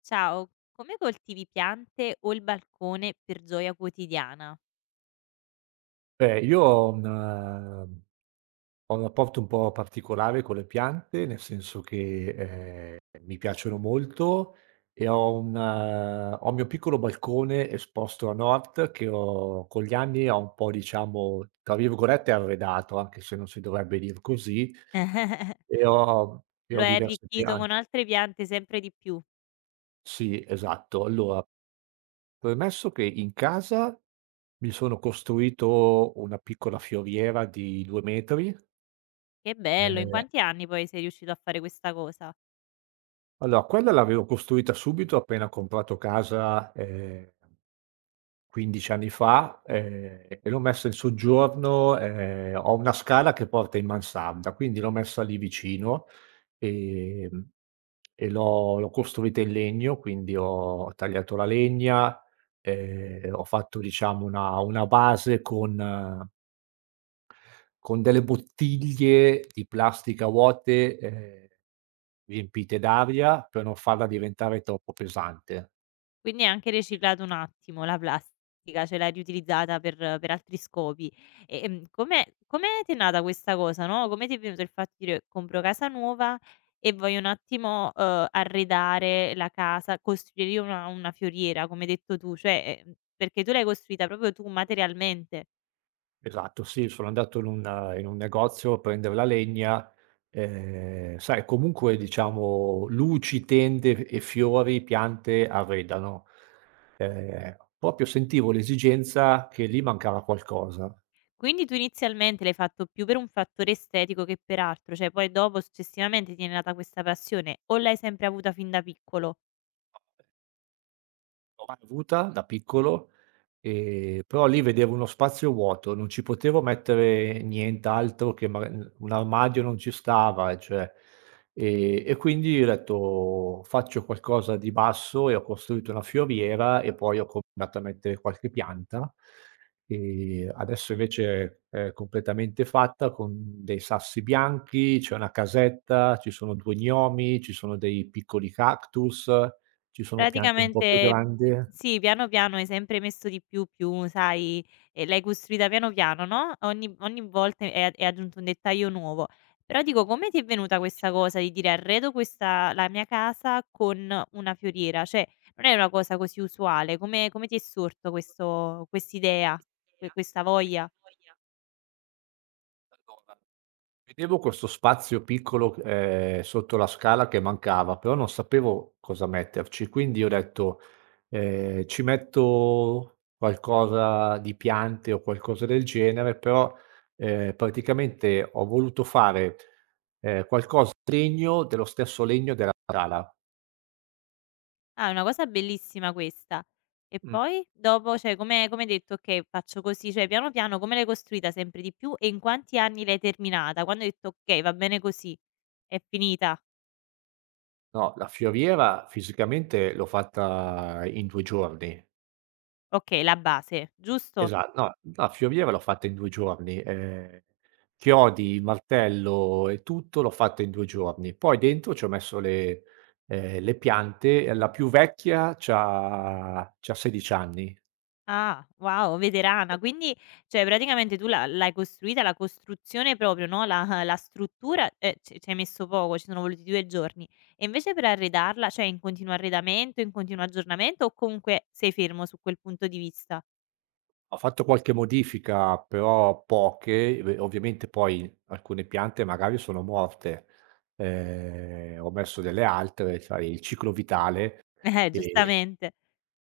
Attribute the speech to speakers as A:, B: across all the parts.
A: Ciao, come coltivi piante o il balcone per gioia quotidiana?
B: Beh, io ho un rapporto un po' particolare con le piante, nel senso che, mi piacciono molto e ho il mio piccolo balcone esposto a nord che ho con gli anni ho un po' diciamo, tra virgolette, "arredato", anche se non si dovrebbe dir così, e ho e
A: Lo
B: ho
A: hai
B: diverse
A: arricchito con
B: piante.
A: altre piante sempre di più.
B: Sì, esatto. Allora, premesso che in casa mi sono costruito una piccola fioriera di 2 metri.
A: Che bello, in
B: ehm
A: quanti anni poi sei riuscito a fare questa cosa?
B: Allora, quella l'avevo costruita subito appena ho comprato casa, 15 anni fa, e l'ho messa in soggiorno, ho una scala che porta in mansarda, quindi l'ho messa lì vicino, ehm, e l'ho costruita in legno, quindi ho tagliato la legna, ho fatto diciamo una base con delle bottiglie di plastica vuote, riempite d'aria per non farla diventare troppo pesante.
A: Quindi hai anche riciclato un attimo la plastica, cioè l'hai riutilizzata per altri scopi. Come ti è nata questa cosa, no, come ti è venuto il fatto di dire: "Compro casa nuova e voglio un attimo, arredare la casa, costruire io una fioriera", come hai detto tu, cioè, perché tu l'hai costruita proprio tu materialmente.
B: Esatto, sì, sono andato in un negozio a prender la legna, sai comunque diciamo luci, tende e fiori, piante arredano. Proprio sentivo l'esigenza che lì mancava qualcosa.
A: Quindi tu inizialmente l'hai fatto più per un fattore estetico che per altro, cioè poi dopo successivamente ti è nata questa passione o l'hai sempre avuta fin da piccolo?
B: L'ho mai avuta da piccolo. Però lì vedevo uno spazio vuoto, non ci potevo mettere nient'altro che maga n un armadio non ci stava, cioè, e quindi ho detto: "Faccio qualcosa di basso", e ho costruito una fioriera e poi ho cominciato a mettere qualche pianta. Adesso invece è completamente fatta con dei sassi bianchi, c'è una casetta, ci sono 2 gnomi, ci sono dei piccoli cactus, ci sono piante un po' più
A: Praticamente
B: grandi.
A: sì, piano piano hai sempre messo di più, più, sai, e l'hai costruita piano piano, no, ogni volta hai aggiunto un dettaglio nuovo. Però dico, come ti è venuta questa cosa di dire: "Arredo questa la mia casa con una fioriera?" Cioè, non è una cosa così usuale. Come ti è sorto questo quest'idea, questa voglia?
B: Vedevo questo spazio piccolo, sotto la scala che mancava, però non sapevo cosa metterci, quindi ho detto: "Ci metto qualcosa di piante o qualcosa del genere", però, praticamente ho voluto fare, qualcosa di legno dello stesso legno della scala.
A: Ah, è una cosa bellissima questa. E
B: Mh.
A: poi? Dopo, cioè come hai detto: "Okay, faccio così", cioè piano piano come l'hai costruita sempre di più e in quanti anni l'hai terminata? Quando hai detto: "Okay, va bene così, è finita.
B: No, la fioriera fisicamente l'ho fatta in 2 giorni.
A: Okay, la base", giusto?
B: Esa no, no fioriere l'ho fatta in 2 giorni, chiodi, martello e tutto l'ho fatta in 2 giorni. Poi dentro ci ho messo le piante e la più vecchia c'ha 16 anni.
A: Ah, wow, veterana. Quindi, cioè praticamente tu l'hai costruita, la costruzione proprio, no, la struttura, c ci hai messo poco, ci sono voluti 2 giorni. E invece per arredarla, cioè è in continuo arredamento, in continuo aggiornamento o comunque sei fermo su quel punto di vista?
B: Ho fatto qualche modifica, però poche, v ovviamente poi alcune piante magari sono morte. Ho messo delle altre, sai, il ciclo vitale. Eh. ehm
A: Giustamente.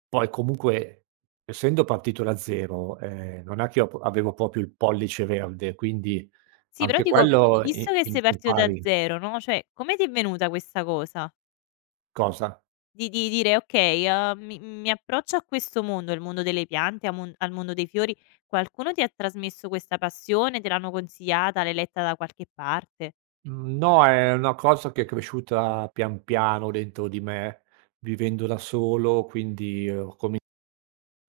B: Poi comunque, essendo partito da 0, non è che io p avevo proprio il pollice verde, quindi
A: Sì, però
B: anche
A: dico,
B: quello
A: visto
B: i
A: che
B: im
A: sei partito da
B: impari.
A: zero, no, cioè come ti è venuta questa cosa?
B: Cosa?
A: Di dire: "Okay, mi approccio a questo mondo, il mondo delle piante, a mon al mondo dei fiori." Qualcuno ti ha trasmesso questa passione? Te l'hanno consigliata? L'hai letta da qualche parte?
B: Mhmm, no, è una cosa che è cresciuta pian piano dentro di me, vivendo da solo, quindi ho comin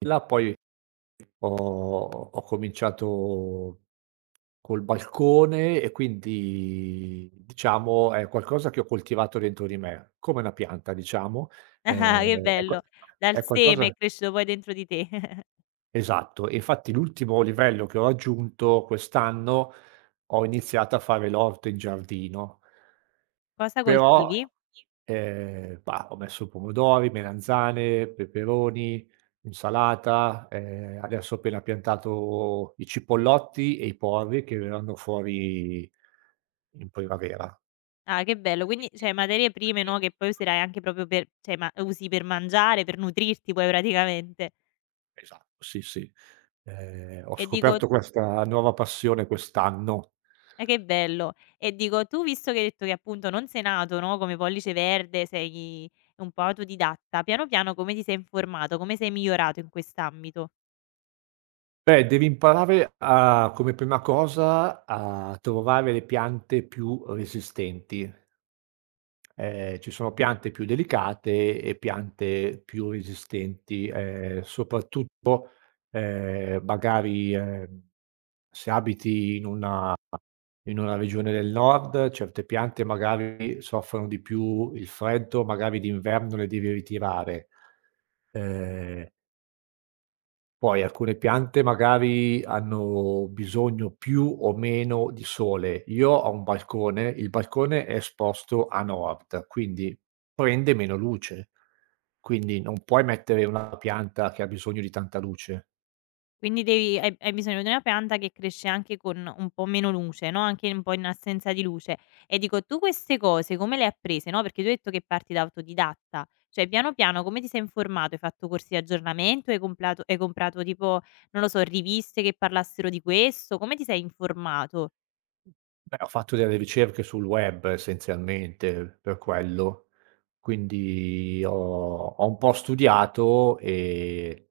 B: là poi Ho ho cominciato col balcone e quindi diciamo è qualcosa che ho coltivato dentro di me, come una pianta diciamo.
A: Ah, che
B: È qua
A: bello. Dal
B: è
A: seme
B: qualcosa
A: è cresciuto poi dentro di te.
B: esatto, e infatti l'ultimo livello che ho raggiunto quest'anno, ho iniziato a fare l'orto in giardino.
A: Cosa
B: Però,
A: coltivi?
B: bah, ho messo pomodori, melanzane, peperoni, insalata, adesso ho appena piantato i cipollotti e i porri che verranno fuori in primavera.
A: Ah, che bello. Quindi, cioè materie prime, no, che poi userai anche proprio per cioè ma usi per mangiare, per nutrirti poi praticamente.
B: Esatto, sì, sì. Ho
A: E dico
B: scoperto questa nuova passione quest'anno.
A: ma che bello. E dico, tu visto che hai detto che appunto non sei nato, no, come pollice verde, sei un po' autodidatta, piano piano come ti sei informato, come sei migliorato in quest'ambito?
B: Beh, devi imparare, a come prima cosa, a trovare le piante più resistenti. Ci sono piante più delicate e piante più resistenti, soprattutto, magari, se abiti in una regione del nord, certe piante magari soffrono di più il freddo, magari d'inverno le devi ritirare. Ehm poi alcune piante magari hanno bisogno più o meno di sole. Io ho un balcone, il balcone è esposto a nord, quindi prende meno luce. Quindi non puoi mettere una pianta che ha bisogno di tanta luce.
A: Quindi devi hai bisogno di una pianta che cresce anche con un po' meno luce, no, anche un po' in assenza di luce. E dico, tu queste cose come le hai apprese, no, perché tu hai detto che parti da autodidatta, cioè piano piano come ti sei informato? Hai fatto corsi di aggiornamento? Hai comprato tipo, non lo so, riviste che parlassero di questo? Come ti sei informato?
B: Beh, ho fatto delle ricerche sul web essenzialmente per quello, quindi ho un po' studiato e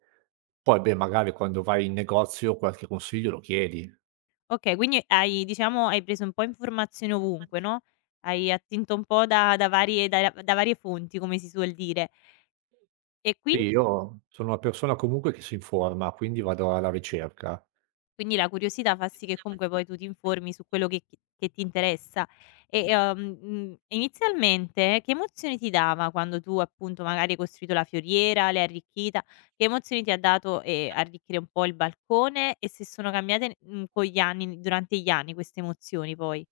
B: poi beh, magari quando vai in negozio qualche consiglio lo chiedi.
A: Okay, quindi hai diciamo hai preso un po' informazioni ovunque, no, hai attinto un po' da varie da varie fonti, come si suol dire. E quin
B: Sì, io sono una persona comunque che si informa, quindi vado alla ricerca.
A: quindi la curiosità fa sì che comunque poi tu ti informi su quello che chi che ti interessa. E, inizialmente che emozioni ti dava quando tu appunto magari hai costruito la fioriera, l'hai arricchita? Che emozioni ti ha dato, arricchire un po' il balcone e se sono cambiate, con gli anni durante gli anni queste emozioni poi?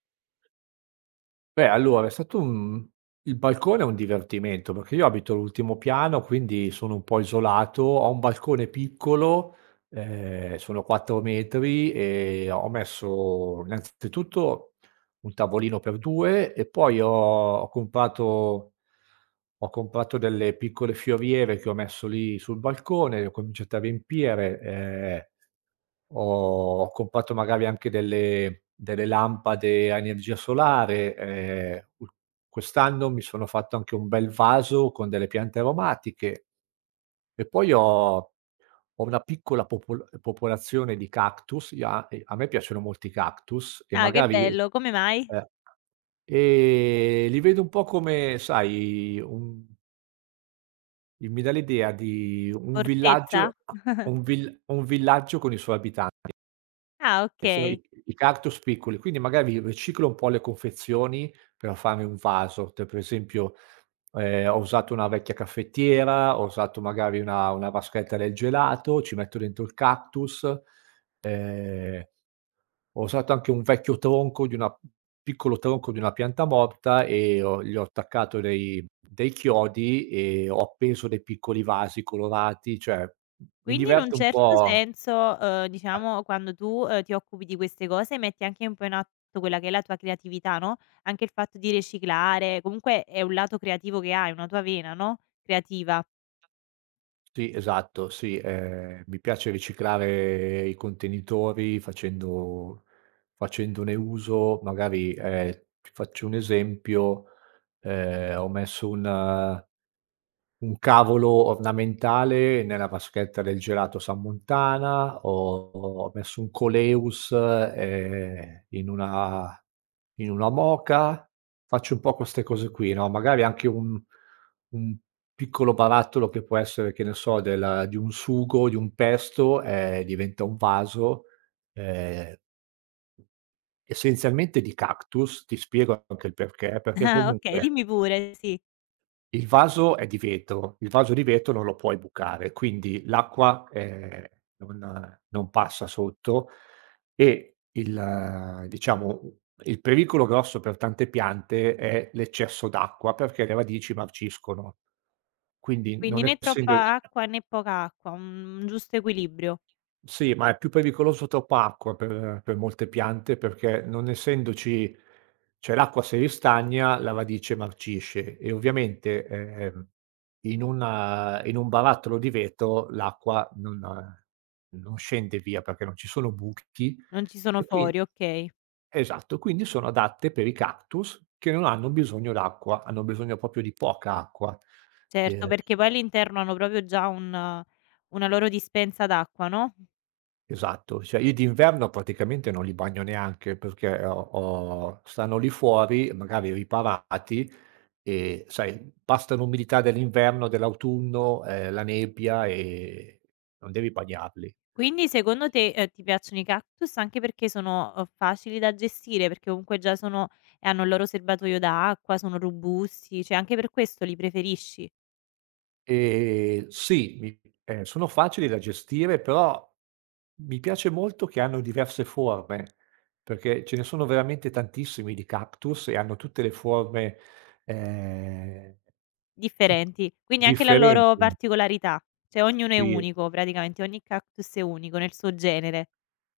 B: Beh, allora è stato un il balcone è un divertimento, perché io abito all'ultimo piano, quindi sono un po' isolato, ho un balcone piccolo, sono 4 metri e ho messo innanzitutto un tavolino per 2 e poi ho comprato delle piccole fioriere che ho messo lì sul balcone, le ho cominciate a riempire. Ho comprato magari anche delle lampade a energia solare. U Quest'anno mi sono fatto anche un bel vaso con delle piante aromatiche e poi ho una piccola popolazione di cactus, io a a me piacciono molto i cactus e
A: Ah, che
B: magari
A: bello, come mai?
B: eh, li vedo un po' come sai, un mi dà l'idea di un
A: Fortezza?
B: villaggio un vill un villaggio con i suoi abitanti.
A: Ah, okay.
B: I i cactus piccoli, quindi magari riciclo un po' le confezioni per farmi un vaso. Te per esempio, ho usato una vecchia caffettiera, ho usato magari una vaschetta del gelato, ci metto dentro il cactus, ehm, ho usato anche un vecchio tronco di una piccolo tronco di una pianta morta e ho gli ho attaccato dei chiodi e ho appeso dei piccoli vasi colorati, cioè mi
A: Quindi in un
B: diverto un
A: certo
B: po'
A: senso,
B: a
A: diciamo quando tu, ti occupi di queste cose metti anche un po' in atto quella che è la tua creatività, no, anche il fatto di riciclare, comunque è un lato creativo che hai, una tua vena, no, creativa.
B: Sì, esatto, sì, mi piace riciclare i contenitori facendone uso magari, ti faccio un esempio, ho messo un cavolo ornamentale nella vaschetta del gelato Sammontana, ho messo un Coleus, in una moka, faccio un po' queste cose qui, no, magari anche un piccolo barattolo che può essere, che ne so, del di un sugo, di un pesto, diventa un vaso, ehm, essenzialmente di cactus, ti spiego anche il perché, perché
A: Ah, okay,
B: comunque
A: dimmi pure, sì.
B: il vaso è di vetro, il vaso di vetro non lo puoi bucare, quindi l'acqua, non passa sotto e il diciamo, il pericolo grosso per tante piante è l'eccesso d'acqua, perché le radici marciscono. Quindi
A: Quindi
B: non
A: né
B: essendo,
A: troppa acqua né poca acqua, un giusto equilibrio.
B: sì, ma è più pericoloso troppa acqua per molte piante, perché non essendoci, cioè l'acqua se ristagna la radice marcisce e ovviamente, in una in un barattolo di vetro l'acqua non scende via perché non ci sono buchi.
A: Non ci sono
B: e qui
A: fori, okay.
B: esatto, quindi sono adatte per i cactus che non hanno bisogno d'acqua, hanno bisogno proprio di poca acqua.
A: Certo,
B: Ehm
A: perché poi all'interno hanno proprio già un una loro dispensa d'acqua, no?
B: Esatto, cioè io d'inverno praticamente non li bagno neanche perché ho ho stanno lì fuori, magari riparati e sai, basta l'umidità dell'inverno, dell'autunno, la nebbia, e non devi bagnarli.
A: Quindi secondo te, ti piacciono i cactus anche perché sono, facili da gestire, perché comunque già sono e hanno il loro serbatoio d'acqua, sono robusti, cioè anche per questo li preferisci?
B: Sì, mi sono facili da gestire, però mi piace molto che hanno diverse forme, perché ce ne sono veramente tantissimi di cactus e hanno tutte le forme, ehm, tut
A: Differenti, quindi anche la loro
B: differenti.
A: particolarità, cioè ognuno è
B: Sì.
A: unico praticamente, ogni cactus è unico nel suo genere.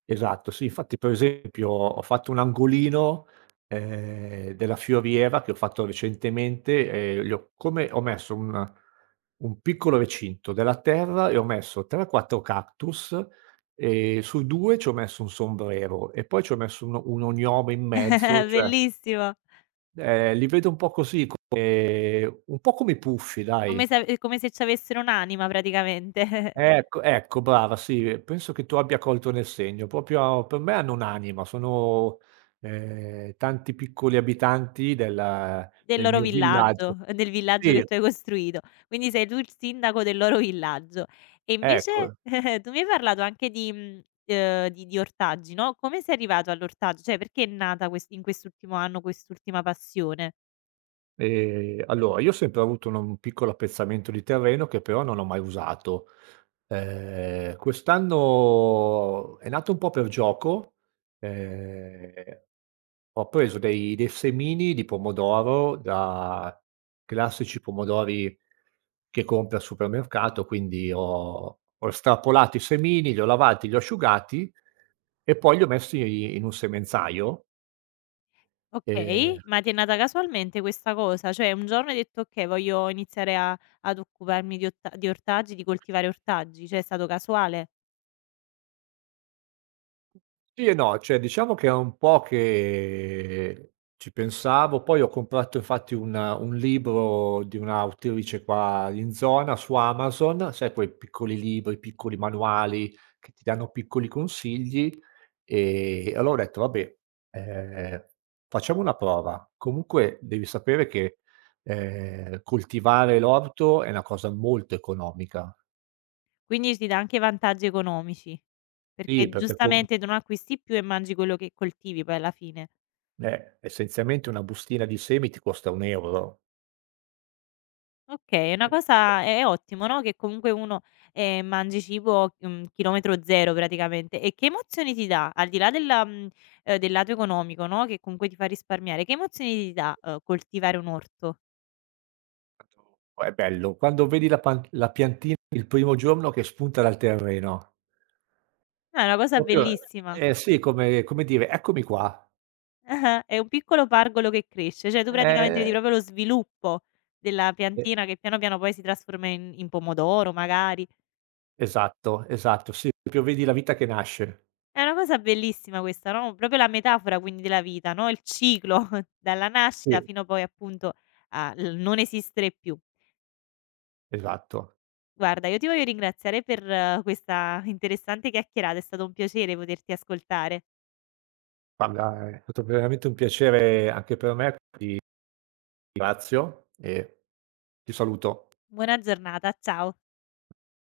B: Esatto, sì, infatti per esempio ho fatto un angolino, della fioriera che ho fatto recentemente, gli ho come ho messo un piccolo recinto della terra e ho messo 3, 4 cactus, e su 2 ci ho messo un sombrero e poi ci ho messo un oniome in mezzo, cioè,
A: Bellissimo,
B: li vedo un po' così, come un po' come i puffi
A: come
B: dai.
A: se ave come se c'avessero un'anima praticamente.
B: Ecco, ecco brava, sì, penso che tu abbia colto nel segno. Proprio per me hanno un'anima, sono, tanti piccoli abitanti del
A: Del
B: del
A: loro
B: mio villaggio.
A: villaggio, del villaggio
B: Sì,
A: che tu hai costruito. Quindi sei tu il sindaco del loro villaggio. E invece
B: ecco.
A: tu mi hai parlato anche di di ortaggi, no, come sei arrivato all'ortaggio? Cioè perché è nata ques in quest'ultimo anno quest'ultima passione?
B: Allora io ho sempre avuto un piccolo appezzamento di terreno che però non ho mai usato. Quest'anno è nato un po' per gioco. Ehm Ho preso dei semini di pomodoro da classici pomodori che compri al supermercato, quindi ho estrapolato i semini, li ho lavati, li ho asciugati e poi li ho messi in un semenzaio. Ehm,
A: Okay, ma ti è nata casualmente questa cosa? Cioè un giorno hai detto: "Okay, voglio iniziare a ad occuparmi di otta di ortaggi, di coltivare ortaggi." Cioè è stato casuale?
B: sì e no, cioè diciamo che è un po' che ci pensavo, poi ho comprato infatti un libro di un'autrice qua in zona su Amazon, sai quei piccoli libri, piccoli manuali che ti danno piccoli consigli. Allora ho detto: "Vabbè, ehm, facciamo una prova". Comunque devi sapere che, coltivare l'orto è una cosa molto economica.
A: Quindi ti dà anche vantaggi economici,
B: Sì,
A: perché
B: perché com
A: giustamente tu non acquisti più e mangi quello che coltivi poi alla fine.
B: essenzialmente una bustina di semi ti costa 1 €.
A: Okay, è una cosa è ottimo, no, che comunque uno, mangi cibo, chilometro zero praticamente. E che emozioni ti dà? Al di là della del lato economico, no, che comunque ti fa risparmiare, che emozioni ti dà, coltivare un orto?
B: È bello. Quando vedi la piantina il primo giorno che spunta dal terreno,
A: No, è una cosa
B: proprio
A: bellissima.
B: eh sì, come dire: "Eccomi qua".
A: Ah-ah, è un piccolo pargolo che cresce, cioè tu praticamente vedi
B: Eh,
A: proprio lo sviluppo della
B: e
A: piantina che piano piano poi si trasforma in pomodoro magari.
B: esatto, esatto, sì, proprio vedi la vita che nasce.
A: È una cosa bellissima questa, no, proprio la metafora quindi della vita, no, il ciclo dalla nascita
B: Sì.
A: fino poi appunto al non esistere più.
B: Esatto.
A: Guarda, io ti voglio ringraziare per questa interessante chiacchierata, è stato un piacere poterti ascoltare.
B: Guarda, è stato veramente un piacere anche per me, ti ringrazio e ti saluto.
A: Buona giornata, ciao.